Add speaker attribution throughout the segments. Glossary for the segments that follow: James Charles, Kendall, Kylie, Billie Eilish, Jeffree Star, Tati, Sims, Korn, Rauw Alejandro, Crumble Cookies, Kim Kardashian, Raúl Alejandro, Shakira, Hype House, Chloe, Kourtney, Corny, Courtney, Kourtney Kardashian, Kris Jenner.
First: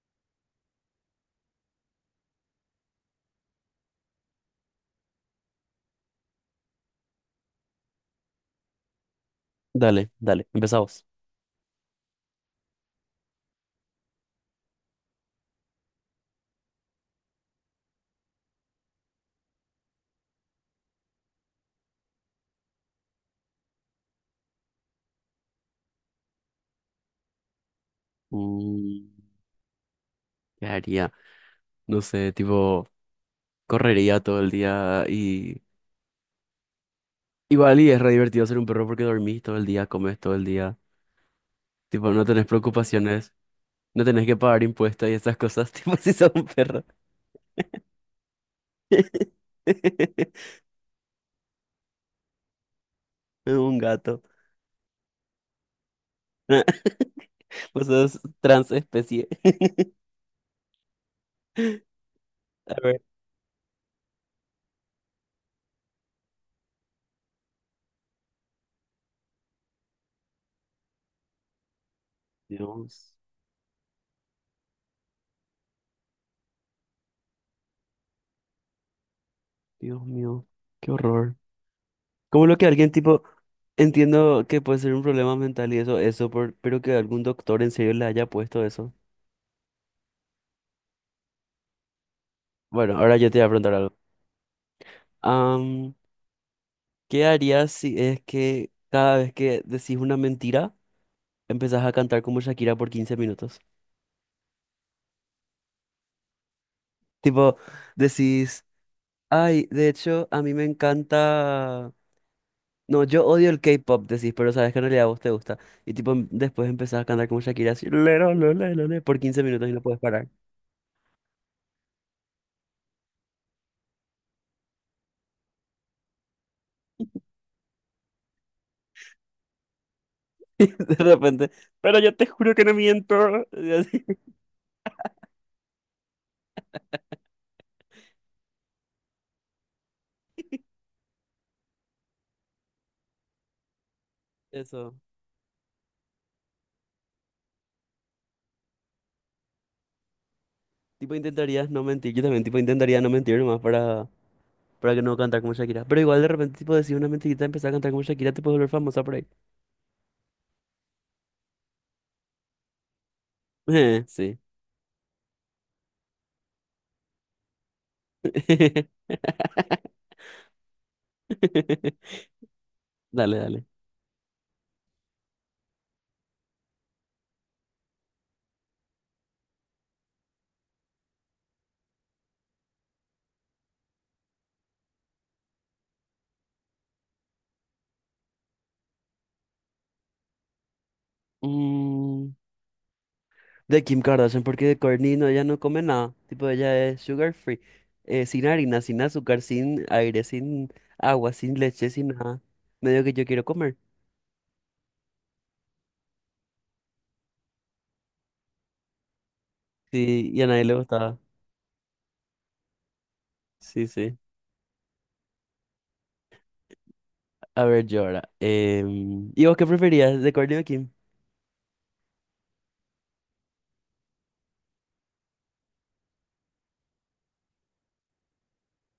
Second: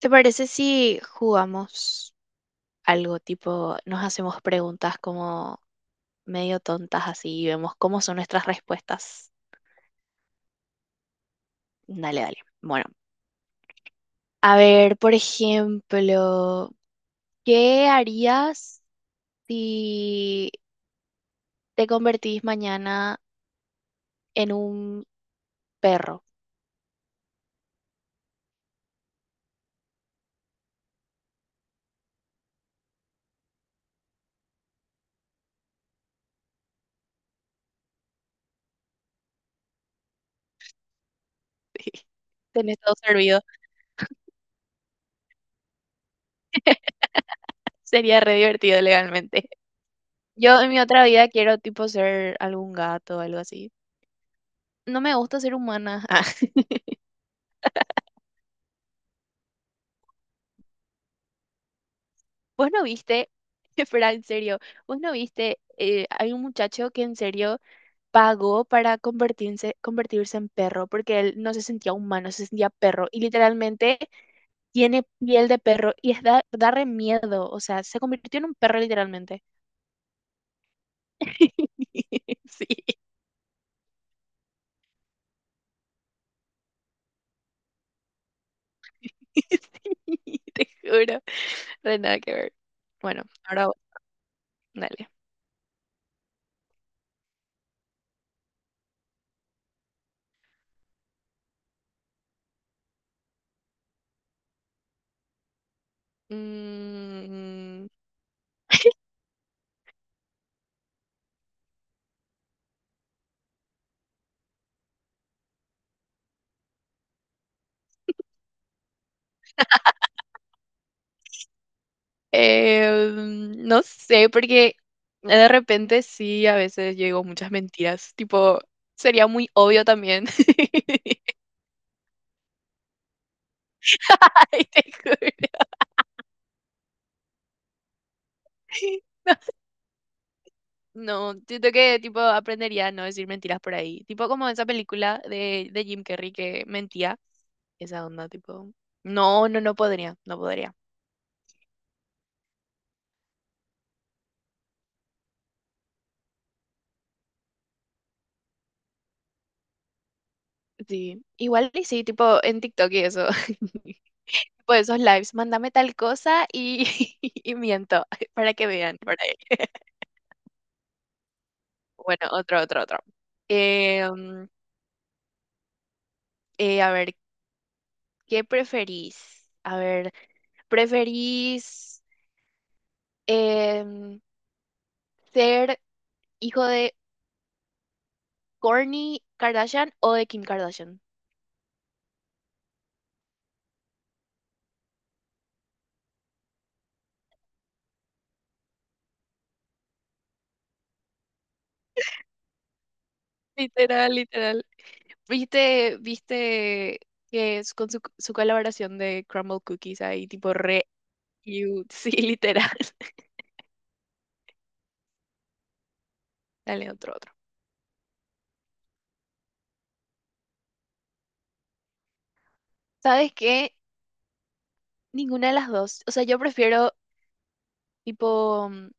Speaker 1: ¿Te parece si jugamos algo tipo, nos hacemos preguntas como medio tontas así y vemos cómo son nuestras respuestas?
Speaker 2: Dale, empezamos.
Speaker 1: Dale, dale. Bueno, a ver, por ejemplo, ¿qué harías si te convertís mañana en un perro?
Speaker 2: Mm, ¿Qué haría? No sé, tipo, correría todo el día y... Igual y es re divertido ser un perro porque dormís todo el día, comes todo el día. Tipo, no tenés
Speaker 1: Tenés todo
Speaker 2: preocupaciones,
Speaker 1: servido.
Speaker 2: no tenés que pagar impuestos y esas cosas, tipo, si sos un perro.
Speaker 1: Sería re divertido legalmente. Yo en mi otra vida quiero tipo ser algún gato o algo así.
Speaker 2: Un gato.
Speaker 1: No me gusta ser humana.
Speaker 2: Pues sos transespecie.
Speaker 1: Vos
Speaker 2: A
Speaker 1: no
Speaker 2: ver.
Speaker 1: viste, espera, en serio, vos no viste, hay un muchacho que en serio pagó para convertirse en perro porque él no se sentía humano, se sentía perro
Speaker 2: Dios,
Speaker 1: y literalmente tiene piel de perro y es da re miedo, o sea, se convirtió en un perro literalmente.
Speaker 2: Dios mío, qué horror. ¿Cómo lo que
Speaker 1: Sí,
Speaker 2: alguien tipo entiendo que puede ser un problema mental y eso, pero que algún doctor en serio le haya puesto eso.
Speaker 1: sí, te juro, re nada que ver.
Speaker 2: Bueno, ahora
Speaker 1: Bueno,
Speaker 2: yo te voy a
Speaker 1: ahora
Speaker 2: preguntar
Speaker 1: vos,
Speaker 2: algo.
Speaker 1: dale.
Speaker 2: Am, ¿Qué harías si es que cada vez que decís una mentira, empezás a cantar como Shakira por 15 minutos? Tipo,
Speaker 1: Mm,
Speaker 2: decís, ay, de hecho, a mí me encanta... No, yo odio el K-pop, decís, pero sabes que en realidad a vos te gusta. Y tipo, después empezás a cantar como Shakira así, "Lero, lo, le", por 15 minutos y no puedes parar.
Speaker 1: Eh, no sé, porque de repente sí, a veces yo digo muchas mentiras. Tipo, sería muy obvio también.
Speaker 2: De repente, pero yo te juro que no miento.
Speaker 1: Ay, te juro. No, siento que tipo aprendería a no decir mentiras por ahí. Tipo como esa
Speaker 2: Eso.
Speaker 1: película de Jim Carrey que mentía. Esa onda, tipo. No, no, no podría, no podría.
Speaker 2: Tipo, intentarías no mentir. Yo también, tipo, intentaría no mentir nomás para que no cantar como Shakira. Pero igual de repente, tipo, decir una mentirita, y empezar a cantar como Shakira, te puedes volver famosa por ahí.
Speaker 1: Sí. Igual y sí, tipo en TikTok y eso.
Speaker 2: Sí.
Speaker 1: Tipo esos lives, mándame tal cosa y, y miento para que vean por ahí. Bueno, otro, otro, otro.
Speaker 2: Dale.
Speaker 1: Eh, mm, a ver, ¿qué preferís? A ver, ¿preferís em, ser hijo de Kourtney Kardashian o de Kim Kardashian?
Speaker 2: Mm, de Kim Kardashian, porque de Kourtney no, ella no come nada. Tipo, ella es sugar free. Sin harina, sin azúcar, sin aire, sin agua, sin leche, sin nada. Medio que yo quiero comer.
Speaker 1: Literal, literal. ¿Viste, viste que es con su colaboración de Crumble Cookies ahí,
Speaker 2: Sí, y a
Speaker 1: tipo
Speaker 2: nadie le
Speaker 1: re
Speaker 2: gustaba.
Speaker 1: cute? Sí, literal.
Speaker 2: Sí, sí.
Speaker 1: Dale, otro, otro.
Speaker 2: A ver, yo ahora. ¿Y vos qué preferías de Courtney Kim?
Speaker 1: ¿Sabes qué? Ninguna de las dos. O sea, yo prefiero, tipo,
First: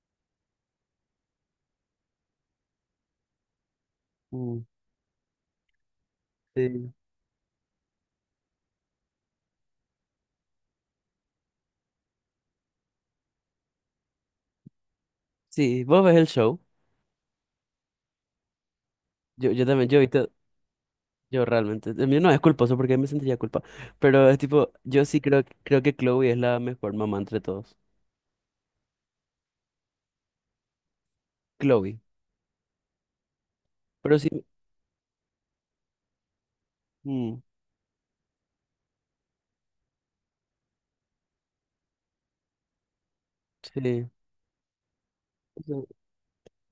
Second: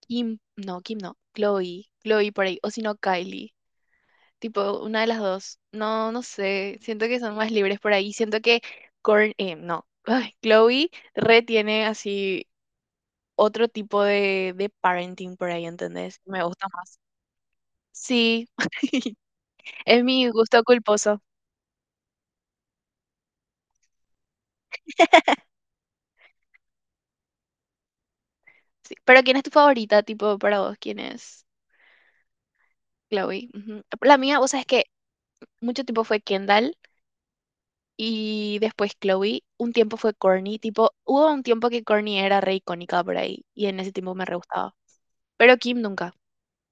Speaker 1: Kim no, Chloe, Chloe por ahí, o si no Kylie,
Speaker 2: Mm,
Speaker 1: tipo una de las dos. No, no sé,
Speaker 2: sí.
Speaker 1: siento que son más libres por ahí, siento que Korn, no, ay, Chloe re tiene así otro tipo de parenting por ahí,
Speaker 2: Sí, vos ves
Speaker 1: ¿entendés?
Speaker 2: el
Speaker 1: Me
Speaker 2: show.
Speaker 1: gusta más. Sí,
Speaker 2: Yo también, yo he
Speaker 1: es mi
Speaker 2: visto,
Speaker 1: gusto culposo.
Speaker 2: yo realmente, el mío no es culposo porque me sentiría culpa, pero es tipo, yo sí creo que Chloe es la mejor mamá entre todos.
Speaker 1: Sí. Pero ¿quién es tu favorita, tipo, para vos? ¿Quién es?
Speaker 2: Chloe.
Speaker 1: ¿Chloe? Ujú. La
Speaker 2: Pero sí,
Speaker 1: mía, vos sabés que mucho tiempo fue Kendall.
Speaker 2: mm,
Speaker 1: Y después Chloe, un tiempo fue Corny, tipo, hubo un tiempo que Corny era re icónica por ahí, y en ese
Speaker 2: sí.
Speaker 1: tiempo me re gustaba. Pero Kim
Speaker 2: Eso.
Speaker 1: nunca.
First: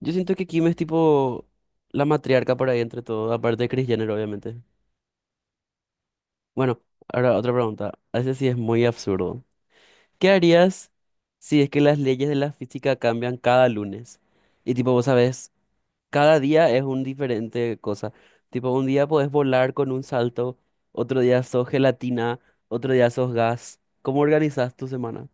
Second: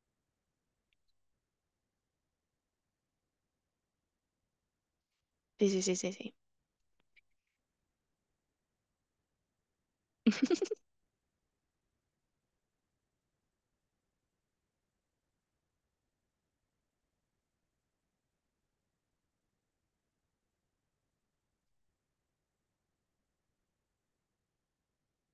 Speaker 2: Yo siento que Kim es tipo la matriarca por ahí entre todos, aparte de Kris Jenner, obviamente.
Speaker 1: Sí, sí, sí, sí, sí.
Speaker 2: Bueno, ahora otra pregunta. A ese sí es muy absurdo. ¿Qué harías si es que las leyes de la física cambian cada lunes? Y tipo, vos sabés, cada día es un diferente cosa. Tipo, un día podés volar con un salto, otro día sos gelatina, otro día sos gas. ¿Cómo organizas tu semana?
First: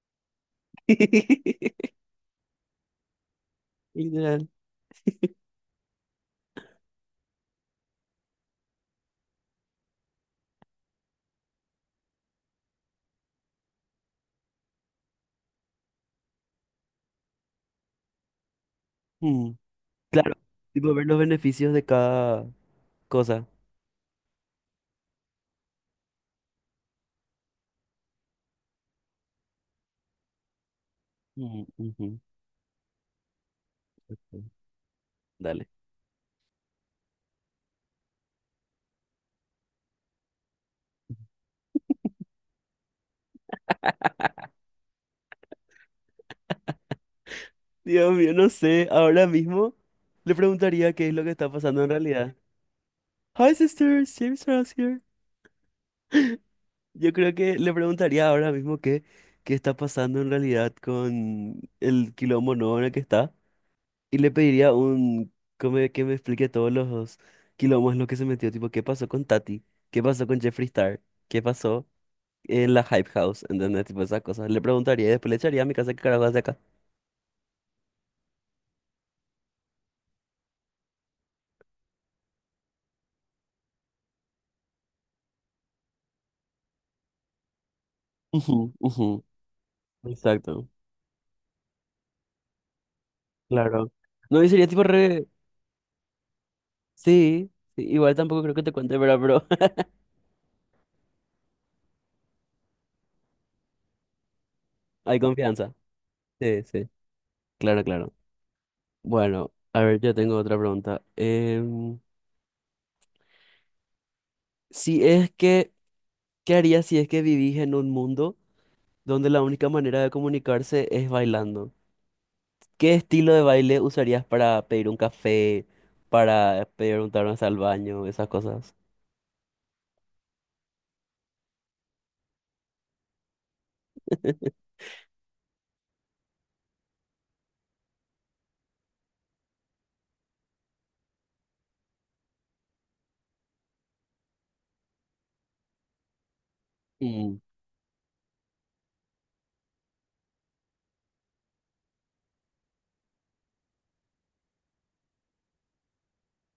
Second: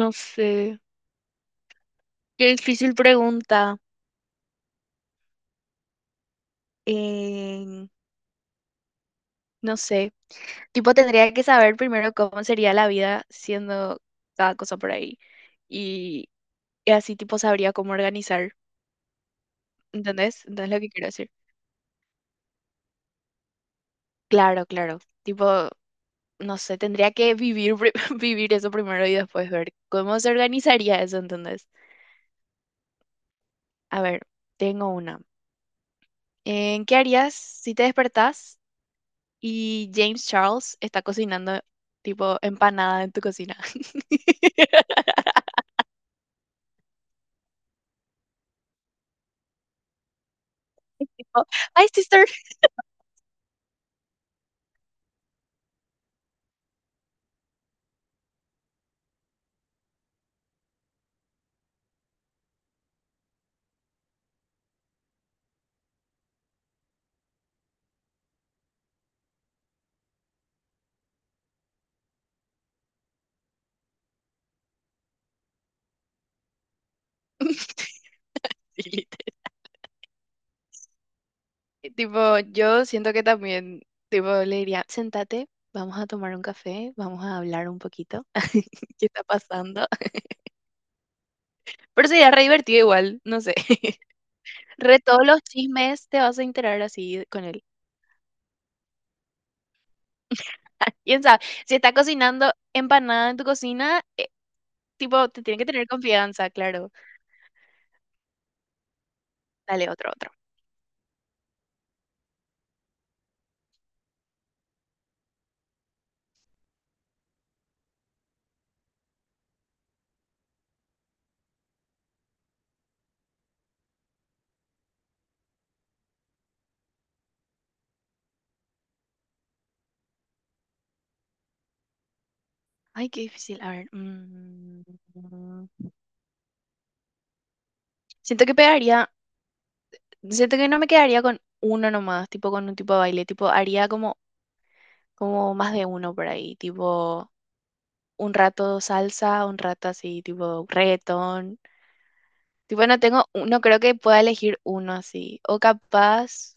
Speaker 1: No sé. Qué difícil pregunta.
Speaker 2: Literal.
Speaker 1: Eh, no sé. Tipo, tendría que saber primero cómo sería la vida siendo cada cosa por ahí. Y, y así, tipo, sabría cómo organizar.
Speaker 2: Mm, claro,
Speaker 1: ¿Entendés? ¿Entendés lo que
Speaker 2: tipo
Speaker 1: quiero
Speaker 2: ver los
Speaker 1: decir?
Speaker 2: beneficios de cada cosa.
Speaker 1: Claro, claro. Tipo, no sé, tendría que vivir, vivir eso primero y después ver cómo se organizaría eso,
Speaker 2: Mm,
Speaker 1: entonces.
Speaker 2: ujú,
Speaker 1: A
Speaker 2: sí.
Speaker 1: ver, tengo una.
Speaker 2: Dale.
Speaker 1: ¿Qué harías si te despertás y James Charles está cocinando tipo empanada en tu cocina?
Speaker 2: Dios mío, no sé, ahora mismo le preguntaría qué es lo que
Speaker 1: Tipo,
Speaker 2: está pasando
Speaker 1: hi,
Speaker 2: en
Speaker 1: sister.
Speaker 2: realidad. Hi sisters, James Ross here. Yo creo que le preguntaría ahora mismo qué está pasando en realidad con el quilombo nuevo en el que está. Y le pediría un que me explique todos los quilombos en los que se metió. Tipo, ¿qué pasó con Tati? ¿Qué pasó con Jeffree Star? ¿Qué pasó en la Hype House? ¿Entendés? Tipo esas cosas. Le preguntaría y después le echaría a mi casa qué carajo hace acá.
Speaker 1: Sí, literal. Tipo, yo siento que también, tipo, le diría, sentate, vamos a tomar un café, vamos a hablar un poquito,
Speaker 2: Ujú,
Speaker 1: ¿qué está
Speaker 2: ujú.
Speaker 1: pasando?
Speaker 2: Exacto.
Speaker 1: Pero sería re divertido igual, no sé.
Speaker 2: Claro. No, y sería tipo
Speaker 1: Re todos
Speaker 2: re...
Speaker 1: los chismes te vas a enterar así con
Speaker 2: Sí,
Speaker 1: él.
Speaker 2: sí, igual tampoco creo que te cuente, ¿verdad? Pero
Speaker 1: ¿Quién sabe? Si está cocinando empanada en tu cocina,
Speaker 2: hay
Speaker 1: tipo, te tienen que
Speaker 2: confianza.
Speaker 1: tener confianza,
Speaker 2: Sí, sí.
Speaker 1: claro.
Speaker 2: Claro, claro. Bueno, a
Speaker 1: Dale,
Speaker 2: ver,
Speaker 1: otro,
Speaker 2: yo
Speaker 1: otro.
Speaker 2: tengo otra pregunta. Si es que, ¿qué harías si es que vivís en un mundo donde la única manera de comunicarse es bailando? ¿Qué estilo de baile usarías para pedir un café, para preguntar hasta al baño, esas cosas?
Speaker 1: Ay, qué difícil. A ver. Mm. Siento que pegaría, siento que no me quedaría con uno nomás, tipo con un tipo de baile, tipo haría como más de uno por ahí, tipo
Speaker 2: Mm.
Speaker 1: un rato salsa, un rato así, tipo reggaetón. Tipo, no tengo, no creo que pueda elegir uno así. O capaz...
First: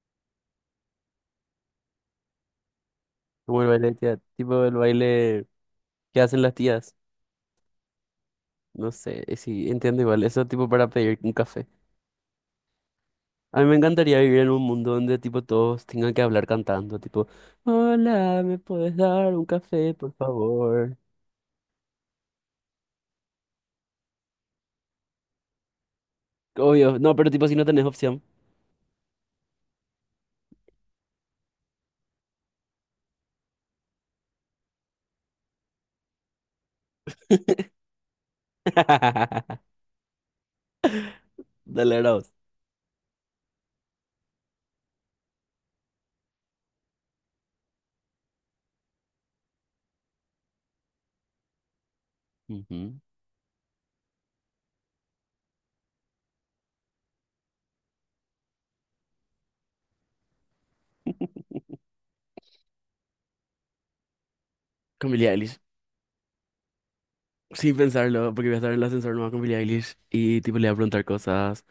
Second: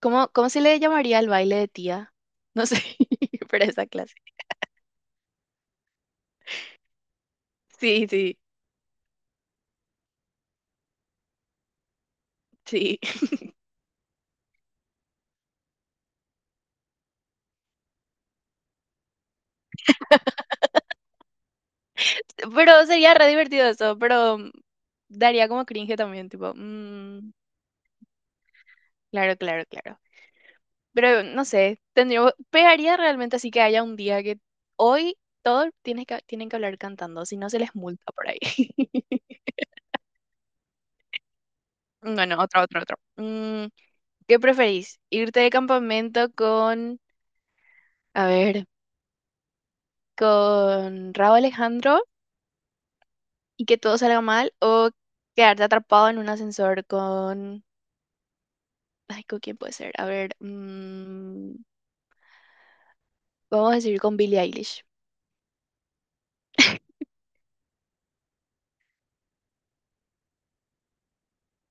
Speaker 1: ¿Cómo se le llamaría el baile de tía? No sé,
Speaker 2: Como
Speaker 1: para
Speaker 2: el
Speaker 1: esa
Speaker 2: baile,
Speaker 1: clase.
Speaker 2: tipo el baile que hacen las tías.
Speaker 1: Sí, sí,
Speaker 2: No sé, sí, entiendo igual. Eso tipo para pedir un café.
Speaker 1: sí.
Speaker 2: A mí me encantaría vivir en un mundo donde tipo todos tengan que hablar cantando, tipo, hola, ¿me puedes dar un café, por favor?
Speaker 1: Pero sería re divertido eso, pero daría como cringe también, tipo,
Speaker 2: Obvio, no, pero tipo si no tenés opción.
Speaker 1: claro, claro, claro. Pero no sé, tendría, pegaría realmente así que haya un día que hoy todos tienen que hablar cantando, si no se les multa por ahí.
Speaker 2: Dale, Ross.
Speaker 1: Bueno, otro, otro, otro. ¿Qué preferís? ¿Irte de campamento con, a ver, con Rauw Alejandro
Speaker 2: Ujú.
Speaker 1: y que todo salga mal o quedarte atrapado en un ascensor con...? Ay, ¿con quién puede ser? A ver, vamos a decir con Billie Eilish.
Speaker 2: Con Billie Eilish. Sin pensarlo, porque voy a estar en el ascensor nomás con Billie Eilish y tipo le voy a preguntar cosas,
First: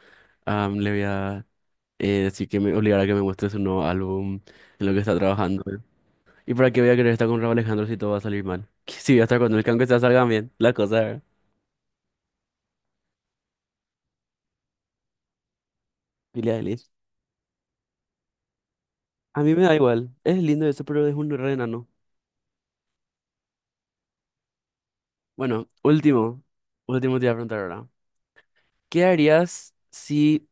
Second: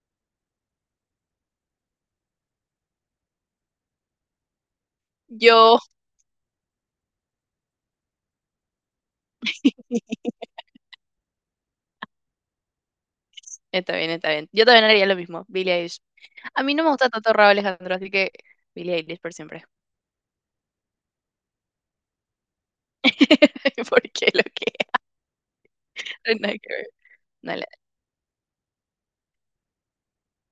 Speaker 2: le voy a decir que me obligará a que me muestre su nuevo álbum, en lo que está trabajando.
Speaker 1: Yo,
Speaker 2: ¿Y para qué voy a querer estar con Raúl Alejandro si todo va a salir mal? Si voy a estar con él, que aunque sea salgan bien, la cosa, ¿verdad?
Speaker 1: Está bien, está bien. Yo también haría lo mismo, Billie Eilish.
Speaker 2: Billie
Speaker 1: A mí no
Speaker 2: Eilish.
Speaker 1: me gusta tanto Raúl Alejandro, así que Billie Eilish por
Speaker 2: A mí me
Speaker 1: siempre.
Speaker 2: da igual. Es lindo eso, pero es un re enano.
Speaker 1: Porque lo que...
Speaker 2: Bueno,
Speaker 1: no,
Speaker 2: último.
Speaker 1: nada que ver.
Speaker 2: Último te voy a preguntar
Speaker 1: Dale.
Speaker 2: ahora. ¿Qué harías si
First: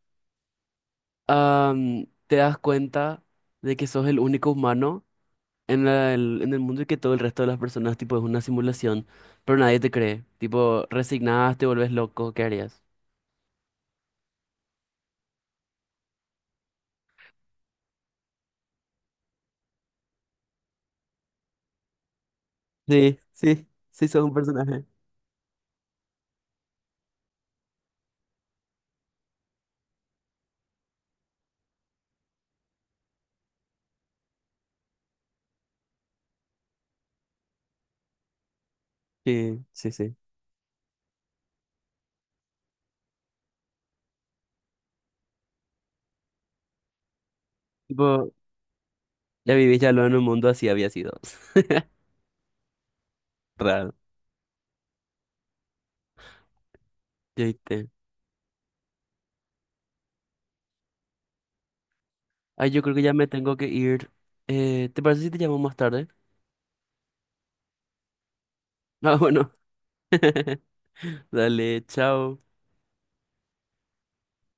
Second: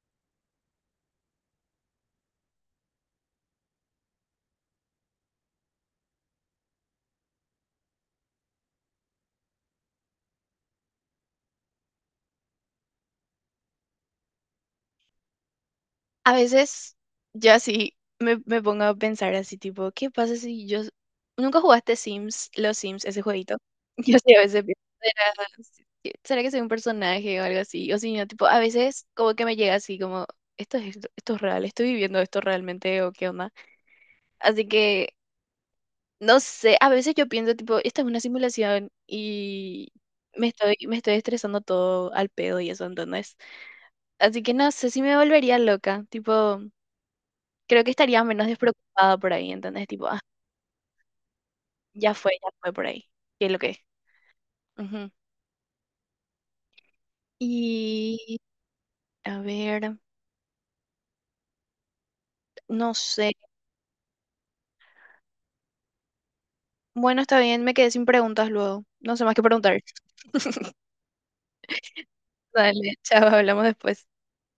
Speaker 2: te das cuenta de que sos el único humano en en el mundo y que todo el resto de las personas, tipo, es una simulación, pero nadie te cree? Tipo, resignás, te volvés loco, ¿qué harías?
Speaker 1: A veces yo así me pongo a pensar así tipo, ¿qué pasa si yo...? Nunca jugaste Sims, ¿los Sims,
Speaker 2: Sí,
Speaker 1: ese jueguito?
Speaker 2: sí, sí,
Speaker 1: Yo
Speaker 2: sos un
Speaker 1: sí a veces pienso,
Speaker 2: personaje.
Speaker 1: que será que soy un personaje o algo así? O si no, tipo, a veces como que me llega así como, esto es real, estoy viviendo esto realmente o qué onda. Así que, no sé, a veces yo pienso tipo, esta es una simulación
Speaker 2: Sí,
Speaker 1: y
Speaker 2: sí, sí.
Speaker 1: me estoy estresando todo al pedo y eso, ¿entendés? Así que no sé si me volvería loca, tipo creo que estaría
Speaker 2: Tipo,
Speaker 1: menos despreocupada por ahí,
Speaker 2: ya vivís
Speaker 1: ¿entendés?
Speaker 2: ya lo
Speaker 1: Tipo,
Speaker 2: en
Speaker 1: ah,
Speaker 2: un mundo así había sido.
Speaker 1: ya fue por ahí. ¿Qué es lo que es?
Speaker 2: Raro.
Speaker 1: Ujú.
Speaker 2: ¿Ya viste?
Speaker 1: Y, a ver,
Speaker 2: Ay, yo
Speaker 1: no
Speaker 2: creo que ya me
Speaker 1: sé.
Speaker 2: tengo que ir. ¿Te parece si te llamo más tarde?
Speaker 1: Bueno, está bien, me quedé sin preguntas luego. No
Speaker 2: Ah,
Speaker 1: sé más que
Speaker 2: bueno.
Speaker 1: preguntar.
Speaker 2: Dale, chao.
Speaker 1: Dale, chao, hablamos después.